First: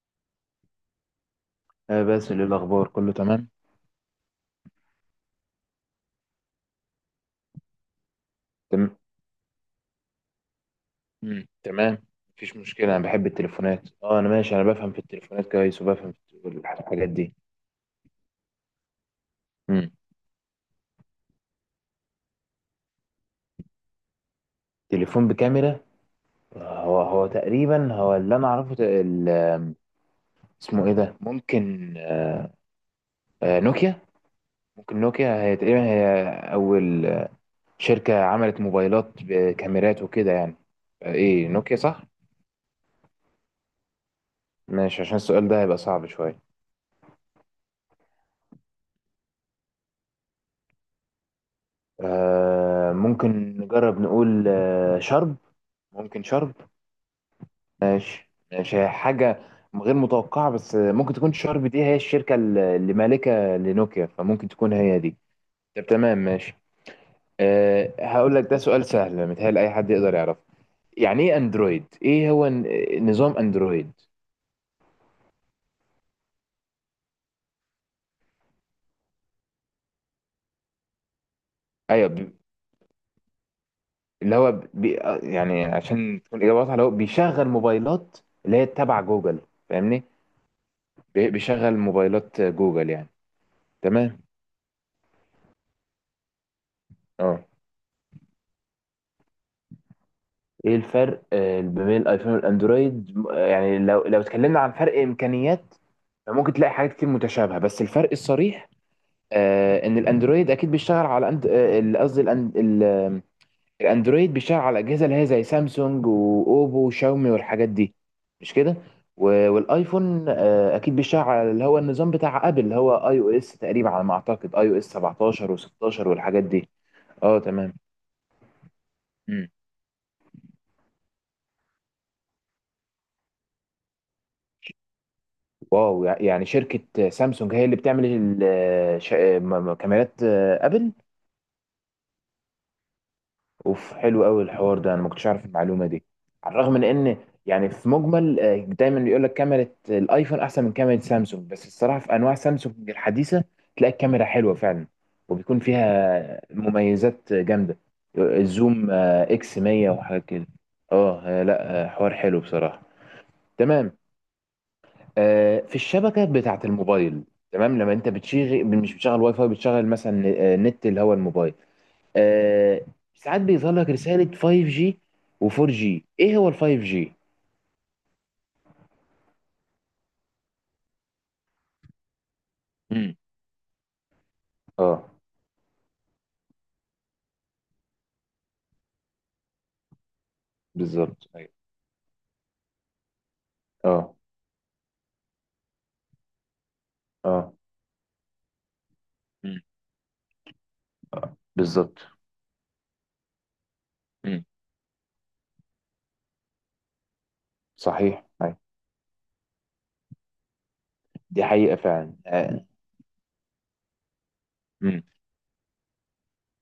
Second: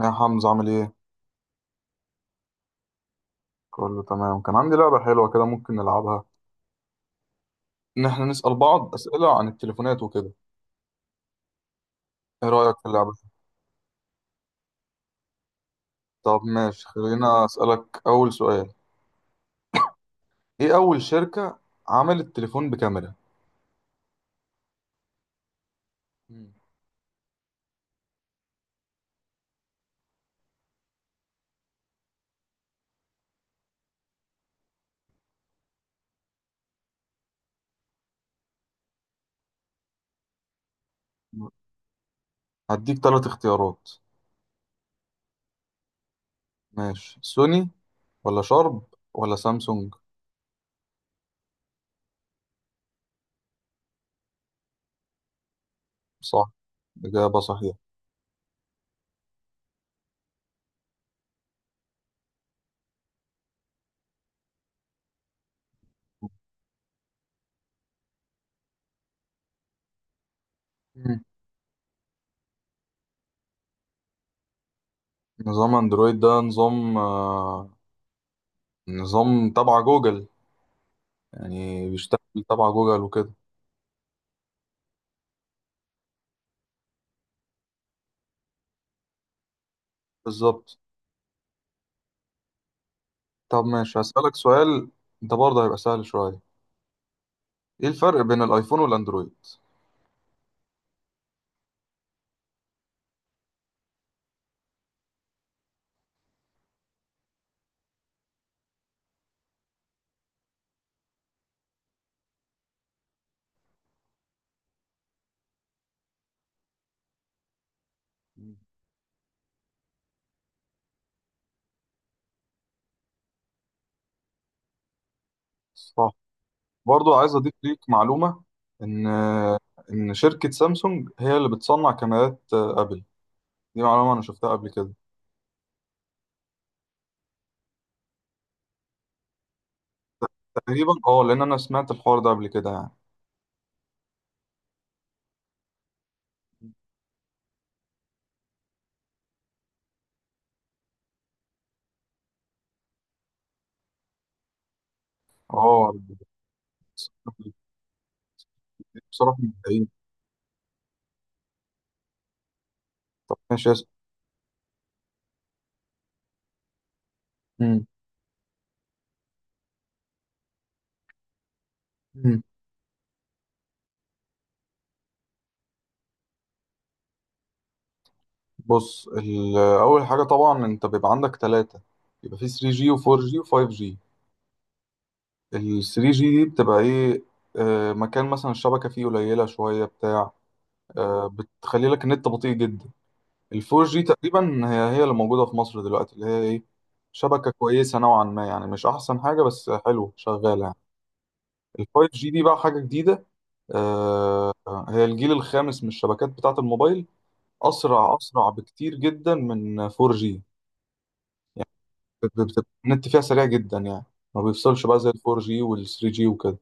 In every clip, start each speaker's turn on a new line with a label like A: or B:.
A: يا حمزة عامل ايه؟
B: آه باسل ايه الاخبار كله تمام
A: كله تمام. كان عندي لعبة حلوة كده، ممكن نلعبها ان احنا نسأل بعض
B: تمام
A: اسئلة عن التليفونات وكده.
B: مم. تمام.
A: ايه
B: مفيش
A: رأيك في
B: مشكله انا
A: اللعبة؟
B: بحب التليفونات انا ماشي، انا بفهم في التليفونات كويس وبفهم في
A: طب ماشي،
B: الحاجات دي.
A: خلينا اسألك اول سؤال.
B: مم.
A: ايه اول شركة عملت تليفون بكاميرا؟
B: تليفون بكاميرا.
A: مم.
B: هو تقريبا هو اللي انا اعرفه اسمه ايه ده. ممكن آه نوكيا. ممكن نوكيا، هي تقريبا هي اول شركه عملت موبايلات بكاميرات وكده يعني. ايه، نوكيا صح.
A: هديك ثلاث اختيارات:
B: ماشي، عشان السؤال ده هيبقى صعب شويه.
A: ماشي، سوني ولا شارب ولا سامسونج؟
B: ممكن نجرب نقول شرب. ممكن
A: صح،
B: شرب.
A: إجابة صحيحة.
B: ماشي ماشي، هي حاجة غير متوقعة بس ممكن تكون شارب دي هي الشركة اللي مالكة لنوكيا فممكن تكون هي دي. طب تمام ماشي. هقول لك ده سؤال سهل، متهيألي أي حد يقدر يعرفه.
A: مم.
B: يعني إيه أندرويد؟ إيه هو نظام أندرويد؟
A: نظام اندرويد ده نظام تبع جوجل، يعني
B: أيوه.
A: بيشتغل تبع جوجل وكده.
B: اللي هو بي آه، يعني عشان تكون إجابة واضحة، اللي هو بيشغل موبايلات اللي هي تبع جوجل. فاهمني؟
A: بالظبط.
B: بيشغل موبايلات جوجل يعني.
A: طب ماشي،
B: تمام؟
A: هسألك سؤال. ده برضه هيبقى سهل شوية.
B: أه.
A: ايه الفرق بين الايفون والاندرويد؟
B: ايه الفرق ما بين الايفون والاندرويد يعني لو اتكلمنا عن فرق امكانيات فممكن تلاقي حاجات كتير متشابهه بس الفرق الصريح ان الاندرويد اكيد بيشتغل على قصدي الاندرويد بيشتغل على الاجهزه اللي هي زي سامسونج واوبو وشاومي والحاجات دي، مش
A: مم.
B: كده. والايفون اكيد بيشتغل على اللي هو النظام بتاع ابل، اللي هو اي او اس تقريبا على ما اعتقد، اي او اس 17 و16
A: صح.
B: والحاجات دي.
A: برضه عايز
B: اه
A: اضيف
B: تمام.
A: ليك معلومة ان ان شركة سامسونج هي اللي بتصنع كاميرات ابل. دي معلومة انا شفتها قبل كده
B: واو، يعني شركة سامسونج هي اللي بتعمل كاميرات
A: تقريبا.
B: أبل.
A: اه، لان انا سمعت الحوار ده قبل كده يعني.
B: أوف حلو قوي الحوار ده، أنا ما كنتش أعرف المعلومة دي على الرغم من إن يعني في مجمل دايما بيقول لك كاميرا الأيفون أحسن من كاميرا سامسونج بس الصراحة في أنواع سامسونج الحديثة تلاقي الكاميرا حلوة فعلا، وبيكون
A: اه،
B: فيها مميزات جامدة. الزوم
A: بصراحة
B: إكس
A: مبدعين.
B: 100 وحاجات كده. أه لا حوار حلو بصراحة.
A: طب ماشي، اسأل.
B: تمام. في الشبكه بتاعه الموبايل تمام.
A: مم.
B: لما انت بتشغل، مش بتشغل واي فاي، بتشغل مثلا نت اللي هو الموبايل.
A: مم.
B: آه، ساعات بيظهر لك رساله 5G و4G. ايه هو ال 5G؟
A: بص، اول حاجة طبعا انت بيبقى عندك ثلاثة، يبقى في 3G
B: امم.
A: و4G و5G.
B: اه
A: ال 3G دي بتبقى ايه؟ مكان مثلا الشبكة فيه قليلة شوية بتاع،
B: بالظبط ايوه.
A: بتخلي لك النت بطيء جدا. ال 4G
B: اه
A: تقريبا هي هي اللي موجودة في مصر دلوقتي، اللي هي ايه، شبكة
B: اه.
A: كويسة نوعا ما يعني. مش أحسن حاجة
B: امم.
A: بس حلوة شغالة يعني. ال
B: بالظبط.
A: 5G دي بقى حاجة جديدة
B: امم.
A: آه، هي الجيل الخامس من الشبكات بتاعة الموبايل. أسرع
B: صحيح
A: أسرع
B: أيوة.
A: بكتير جدا من 4G.
B: دي
A: يعني
B: حقيقه فعلا
A: النت فيها سريع جدا يعني. ما بيفصلش بقى
B: مم.
A: زي ال 4G وال 3G وكده.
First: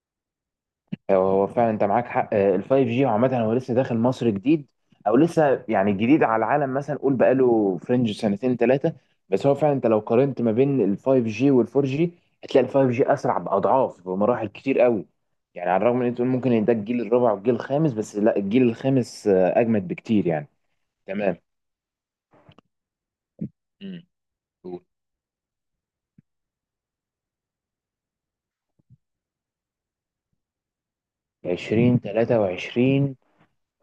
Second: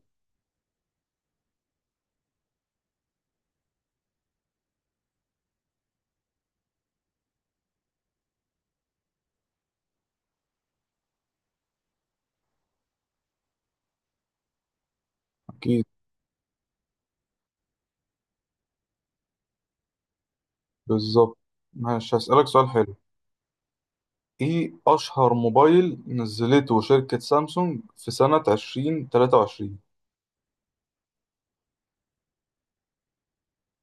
B: هو فعلا انت معاك حق ال 5G عامة هو لسه داخل مصر جديد، او لسه يعني جديد على العالم، مثلا قول بقاله فرنج سنتين ثلاثة. بس هو فعلا انت لو قارنت ما بين ال 5G وال 4G هتلاقي ال 5G اسرع باضعاف، بمراحل كتير قوي. يعني على
A: أكيد.
B: الرغم من ان انت تقول ممكن ان ده الجيل الرابع والجيل الخامس بس لا، الجيل الخامس اجمد بكتير يعني. تمام.
A: بالظبط. ماشي، هسألك سؤال حلو.
B: امم.
A: ايه
B: قول.
A: اشهر موبايل نزلته شركة سامسونج في سنة 2023؟
B: 2023.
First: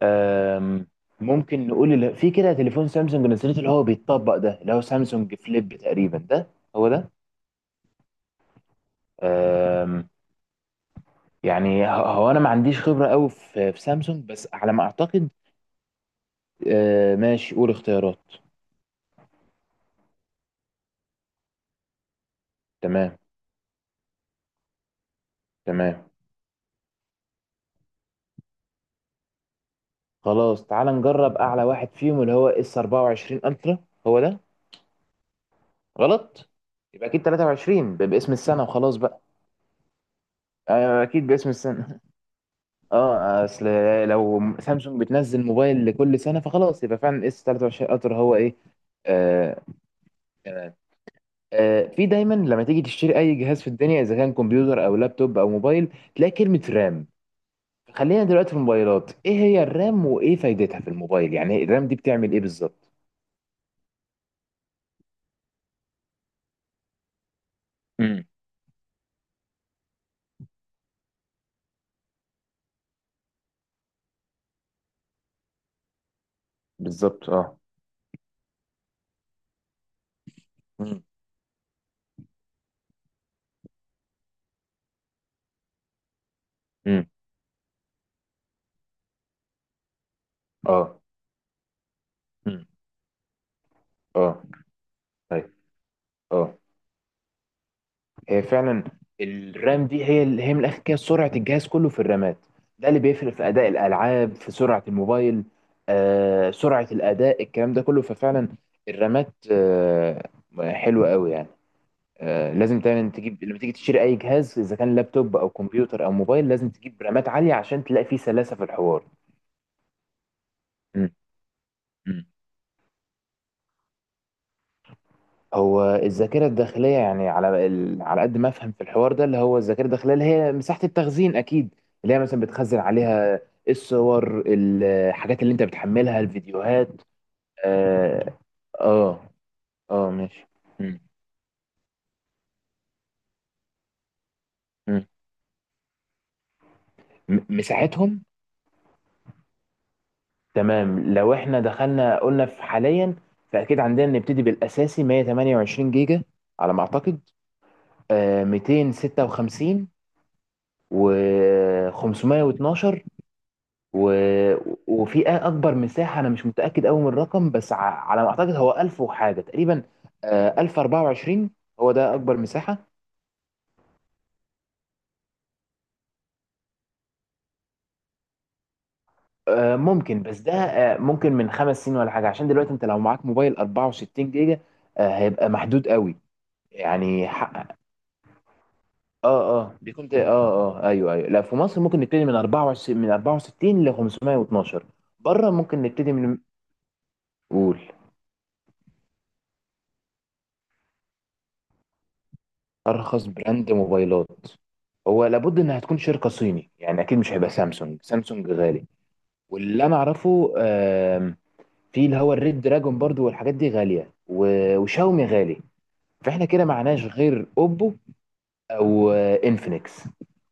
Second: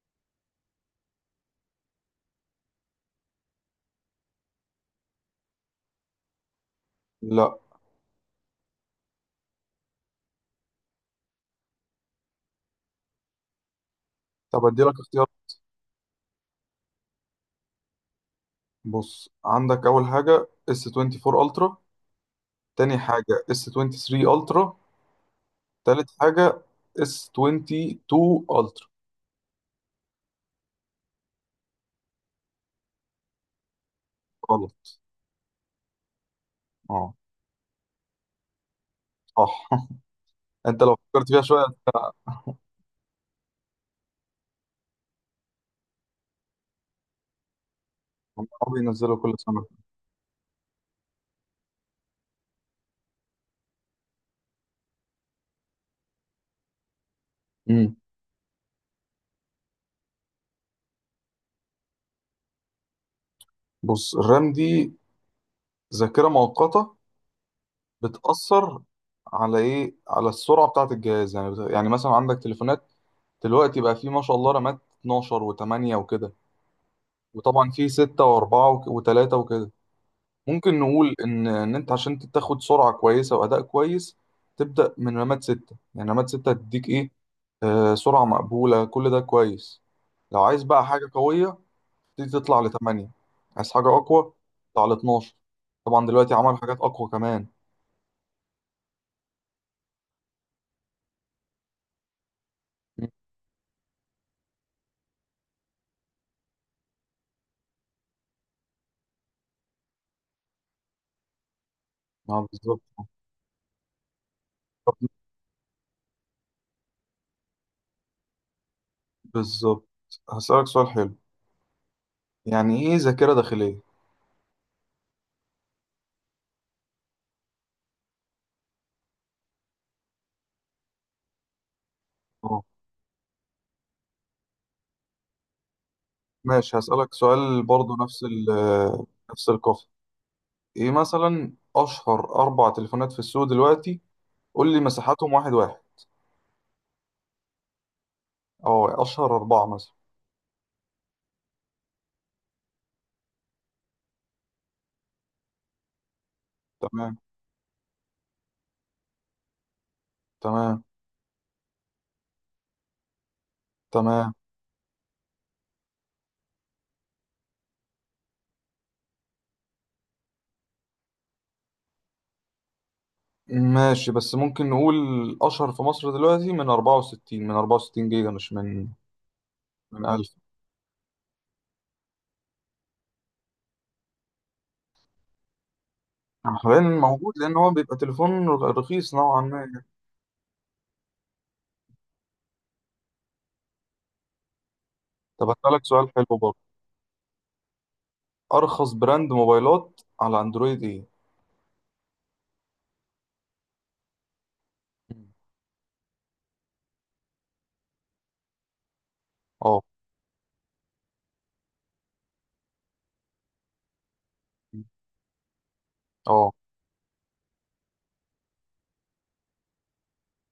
B: آم، ممكن نقول اللي في كده تليفون سامسونج نزلته اللي هو بيتطبق ده، اللي هو سامسونج فليب تقريبا، ده هو ده.
A: لا.
B: آم، يعني هو انا ما عنديش خبرة قوي في سامسونج بس
A: طب
B: على
A: ادي
B: ما
A: لك اختيار.
B: اعتقد. ماشي، قول اختيارات.
A: بص، عندك اول حاجة S24 Ultra، تاني
B: تمام.
A: حاجة S23 Ultra، تالت
B: تمام.
A: حاجة S22 Ultra.
B: خلاص تعال نجرب اعلى واحد فيهم، اللي هو اس 24 الترا. هو ده.
A: غلط.
B: غلط. يبقى
A: اه.
B: اكيد 23، باسم السنة وخلاص بقى.
A: صح. انت لو
B: اكيد
A: فكرت فيها
B: باسم
A: شوية.
B: السنة. اه، اصل لو سامسونج بتنزل موبايل لكل سنه فخلاص، يبقى فعلا اس 23 الترا هو ايه.
A: هم بينزلوا كل
B: آه
A: سنة.
B: في دايما لما تيجي تشتري اي جهاز في الدنيا، اذا كان كمبيوتر او لابتوب او موبايل، تلاقي كلمه رام.
A: امم.
B: خلينا دلوقتي في الموبايلات، ايه هي الرام وايه فايدتها في الموبايل؟ يعني الرام دي بتعمل ايه بالظبط؟
A: بص، الرام دي ذاكرة مؤقتة.
B: امم.
A: بتأثر على ايه، على السرعة بتاعة الجهاز. يعني يعني مثلا عندك تليفونات دلوقتي بقى، فيه ما شاء الله رامات 12 و8 وكده.
B: بالظبط اه.
A: وطبعا فيه 6 و4 و3 وكده. ممكن
B: امم
A: نقول ان ان انت عشان تاخد سرعة كويسة وأداء كويس، تبدأ من رامات 6. يعني رامات 6 تديك
B: امم.
A: ايه، سرعة مقبولة، كل ده كويس. لو عايز بقى
B: اه.
A: حاجة قوية، تبتدي تطلع
B: امم.
A: ل 8. عايز حاجة أقوى،
B: اه.
A: تطلع ل 12.
B: طيب.
A: طبعا دلوقتي عملوا
B: اه.
A: حاجات أقوى كمان.
B: هي فعلا الرام دي هي من الاخر كده سرعه الجهاز كله في الرامات. ده اللي بيفرق في اداء الالعاب، في سرعه الموبايل، سرعه الاداء، الكلام ده كله. ففعلا الرامات حلوه قوي يعني.
A: اه،
B: لازم
A: بالظبط
B: دايما تجيب، لما تيجي تشتري اي جهاز اذا كان لابتوب او كمبيوتر او موبايل، لازم تجيب رامات عاليه عشان تلاقي فيه سلاسه في الحوار.
A: بالظبط. هسألك سؤال
B: م-
A: حلو.
B: م.
A: يعني إيه ذاكرة داخلية؟
B: هو الذاكرة الداخلية يعني على قد ما أفهم في الحوار ده، اللي هو الذاكرة الداخلية اللي هي مساحة التخزين أكيد، اللي هي مثلا
A: أه،
B: بتخزن عليها الصور، الحاجات اللي أنت بتحملها،
A: ماشي،
B: الفيديوهات.
A: هسألك سؤال برضو نفس
B: آه.
A: ال آه،
B: آه,
A: نفس القافية.
B: ماشي.
A: إيه
B: مم.
A: مثلا أشهر أربع تليفونات في السوق دلوقتي؟ قول لي
B: مم.
A: مساحاتهم واحد واحد.
B: مساحتهم.
A: أه، أشهر أربعة مثلا.
B: تمام، لو إحنا دخلنا قلنا في حاليا فأكيد عندنا نبتدي بالأساسي 128 جيجا على ما
A: تمام.
B: أعتقد. 256،
A: تمام.
B: و 512، و...
A: تمام.
B: وفي اكبر مساحه انا مش متاكد قوي من الرقم بس على ما اعتقد هو 1000 وحاجه تقريبا. 1024 هو ده اكبر مساحه.
A: ماشي، بس ممكن نقول أشهر في مصر دلوقتي من 64، من 64 جيجا، مش من، من
B: ممكن،
A: 1000
B: بس ده ممكن من خمس سنين ولا حاجه، عشان دلوقتي انت لو معاك موبايل 64 جيجا هيبقى محدود قوي.
A: حاليا
B: يعني
A: موجود، لأن هو
B: حق.
A: بيبقى تليفون رخيص نوعا
B: اه اه
A: ما.
B: دي كنت. اه اه ايوه ايوه. لا في مصر ممكن نبتدي من 24، من 64 ل 512.
A: طب
B: بره
A: هسألك
B: ممكن
A: سؤال
B: نبتدي
A: حلو
B: من.
A: برضه.
B: قول.
A: ارخص براند موبايلات على اندرويد ايه؟
B: ارخص براند موبايلات. هو
A: مم.
B: لابد انها تكون شركه صيني، يعني اكيد مش هيبقى سامسونج، سامسونج غالي.
A: اه
B: واللي انا اعرفه في اللي هو الريد دراجون برضو، والحاجات دي غاليه، وشاومي غالي، فاحنا
A: اه،
B: كده معناش غير اوبو او انفينكس.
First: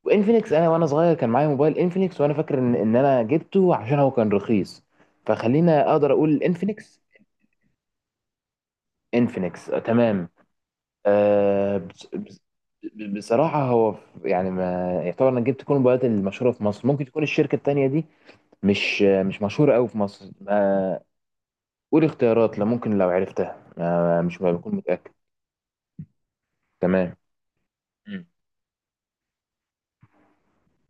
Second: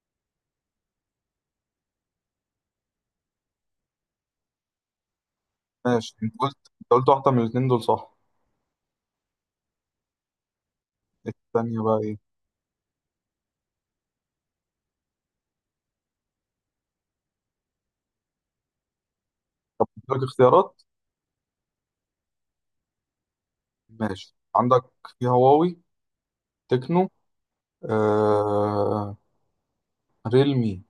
B: وانفينكس، انا وانا صغير كان معايا موبايل انفينكس وانا فاكر ان انا جبته عشان هو كان رخيص. فخلينا اقدر
A: ماشي. انت
B: اقول
A: قلت انت
B: انفينكس.
A: قلت واحده من الاثنين دول صح؟
B: انفينكس تمام. آه،
A: الثانيه بقى
B: بص-
A: ايه؟
B: بص- بصراحة هو يعني ما يعتبر انك جبت كل الموبايلات المشهورة في مصر، ممكن تكون الشركة التانية دي مش مشهورة قوي في
A: عندك
B: مصر
A: اختيارات.
B: ما. قول اختيارات لو ممكن، لو عرفتها،
A: مم.
B: ما
A: ماشي،
B: مش بكون
A: عندك
B: متأكد.
A: في هواوي، تكنو،
B: تمام. مم.
A: آه... ريلمي.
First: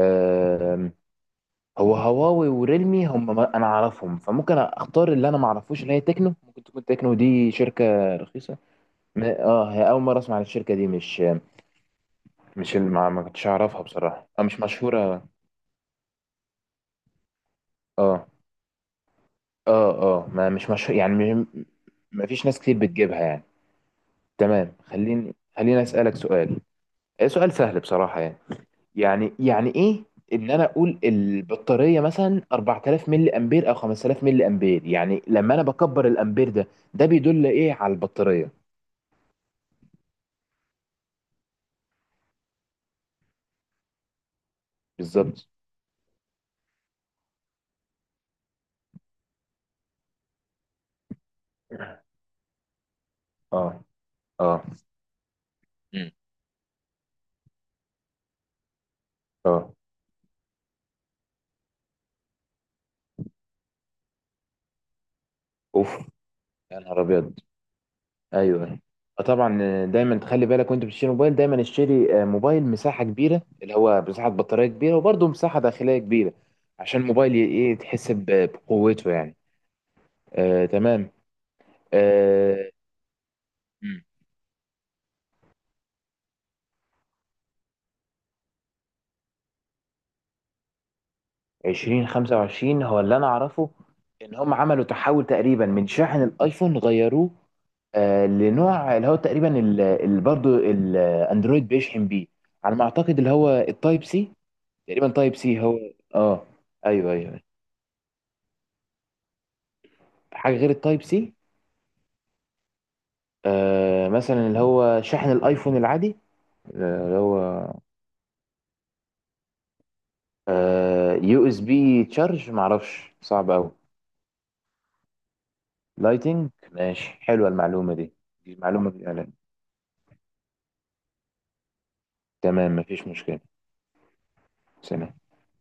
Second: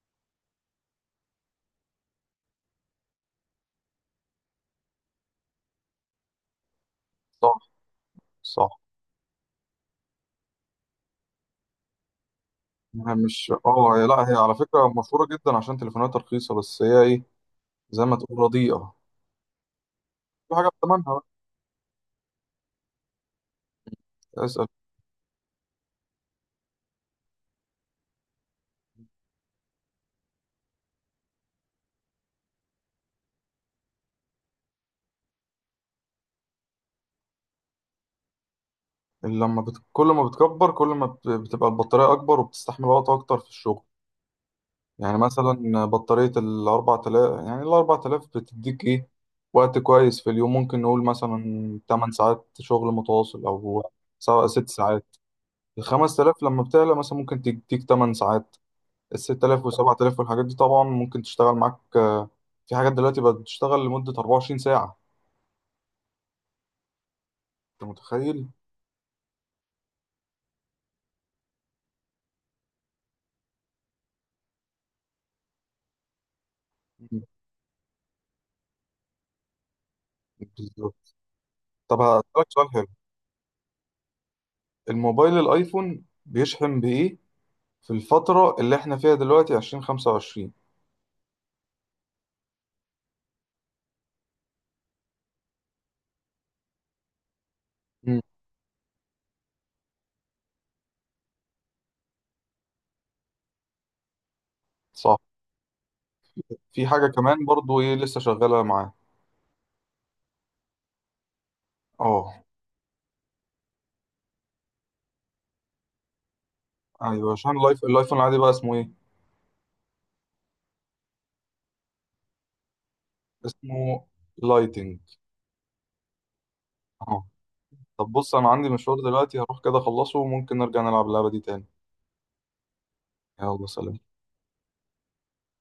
B: آم، هو هواوي وريلمي هم انا اعرفهم، فممكن اختار اللي انا ما اعرفوش اللي هي تكنو. ممكن تكون تكنو دي
A: صح.
B: شركة رخيصة.
A: صح.
B: اه هي اول مرة اسمع عن الشركة دي. مش ما
A: هي
B: ما كنتش
A: مش
B: اعرفها
A: لا،
B: بصراحة،
A: هي على
B: مش
A: فكره مشهوره
B: مشهورة.
A: جدا عشان تليفوناتها رخيصه، بس هي ايه، زي ما
B: اه
A: تقول رديئه.
B: اه اه، ما
A: في حاجه
B: مش مشهور
A: بتمنها.
B: يعني ما فيش ناس كتير بتجيبها يعني.
A: بقى اسال.
B: تمام، خليني اسالك سؤال. إيه سؤال سهل بصراحه يعني. يعني ايه ان انا اقول البطاريه مثلا 4000 ملي امبير او 5000 ملي امبير؟ يعني لما انا بكبر الامبير ده، ده بيدل ايه على البطاريه.
A: كل ما بتكبر، كل ما بت... بتبقى البطاريه اكبر وبتستحمل وقت اكتر في الشغل. يعني
B: بالظبط
A: مثلا بطارية 4000، يعني 4000 بتديك إيه، وقت كويس في اليوم. ممكن نقول مثلا 8 ساعات شغل متواصل
B: اه.
A: أو سواء
B: اه.
A: 6 ساعات.
B: مم.
A: 5000 لما بتعلى مثلا ممكن تديك 8 ساعات. 6000
B: اه
A: وسبعة تلاف والحاجات دي طبعا ممكن تشتغل معاك. في حاجات دلوقتي بقت بتشتغل لمدة 24 ساعة.
B: اوف. يا نهار ابيض.
A: أنت متخيل؟
B: ايوه طبعا. دايما تخلي بالك وانت بتشتري موبايل، دايما اشتري موبايل مساحه كبيره، اللي هو مساحه بطاريه كبيره، وبرده مساحه داخليه كبيره عشان
A: مم.
B: الموبايل ايه، تحس بقوته يعني. آه تمام.
A: بالظبط. طب هسألك سؤال
B: آه.
A: حلو.
B: مم.
A: الموبايل الأيفون بيشحن بإيه في الفترة اللي إحنا فيها دلوقتي 2025؟
B: 2025 هو اللي انا اعرفه، ان هم عملوا تحول تقريبا من شاحن الايفون، غيروه
A: مم.
B: لنوع اللي هو تقريبا اللي برضه الاندرويد بيشحن بيه، على ما اعتقد اللي هو التايب سي. تقريبا
A: صح.
B: تايب سي هو. اه
A: في حاجة
B: ايوه ايوه،
A: كمان برضو ايه لسه شغالة معاه؟
B: حاجة غير التايب سي.
A: اه،
B: مثلا اللي هو شاحن الايفون العادي، اللي
A: ايوه. عشان
B: هو
A: اللايف الايفون العادي بقى اسمه ايه؟
B: يو اس بي تشارج، معرفش، صعب قوي.
A: اسمه لايتنج.
B: لايتنج، ماشي
A: اه.
B: حلوة المعلومة
A: طب
B: دي.
A: بص، انا
B: دي
A: عندي
B: معلومة
A: مشوار
B: دي أنا.
A: دلوقتي هروح كده اخلصه، وممكن نرجع نلعب اللعبة دي تاني.
B: تمام مفيش مشكلة.
A: يلا، سلام.
B: سلام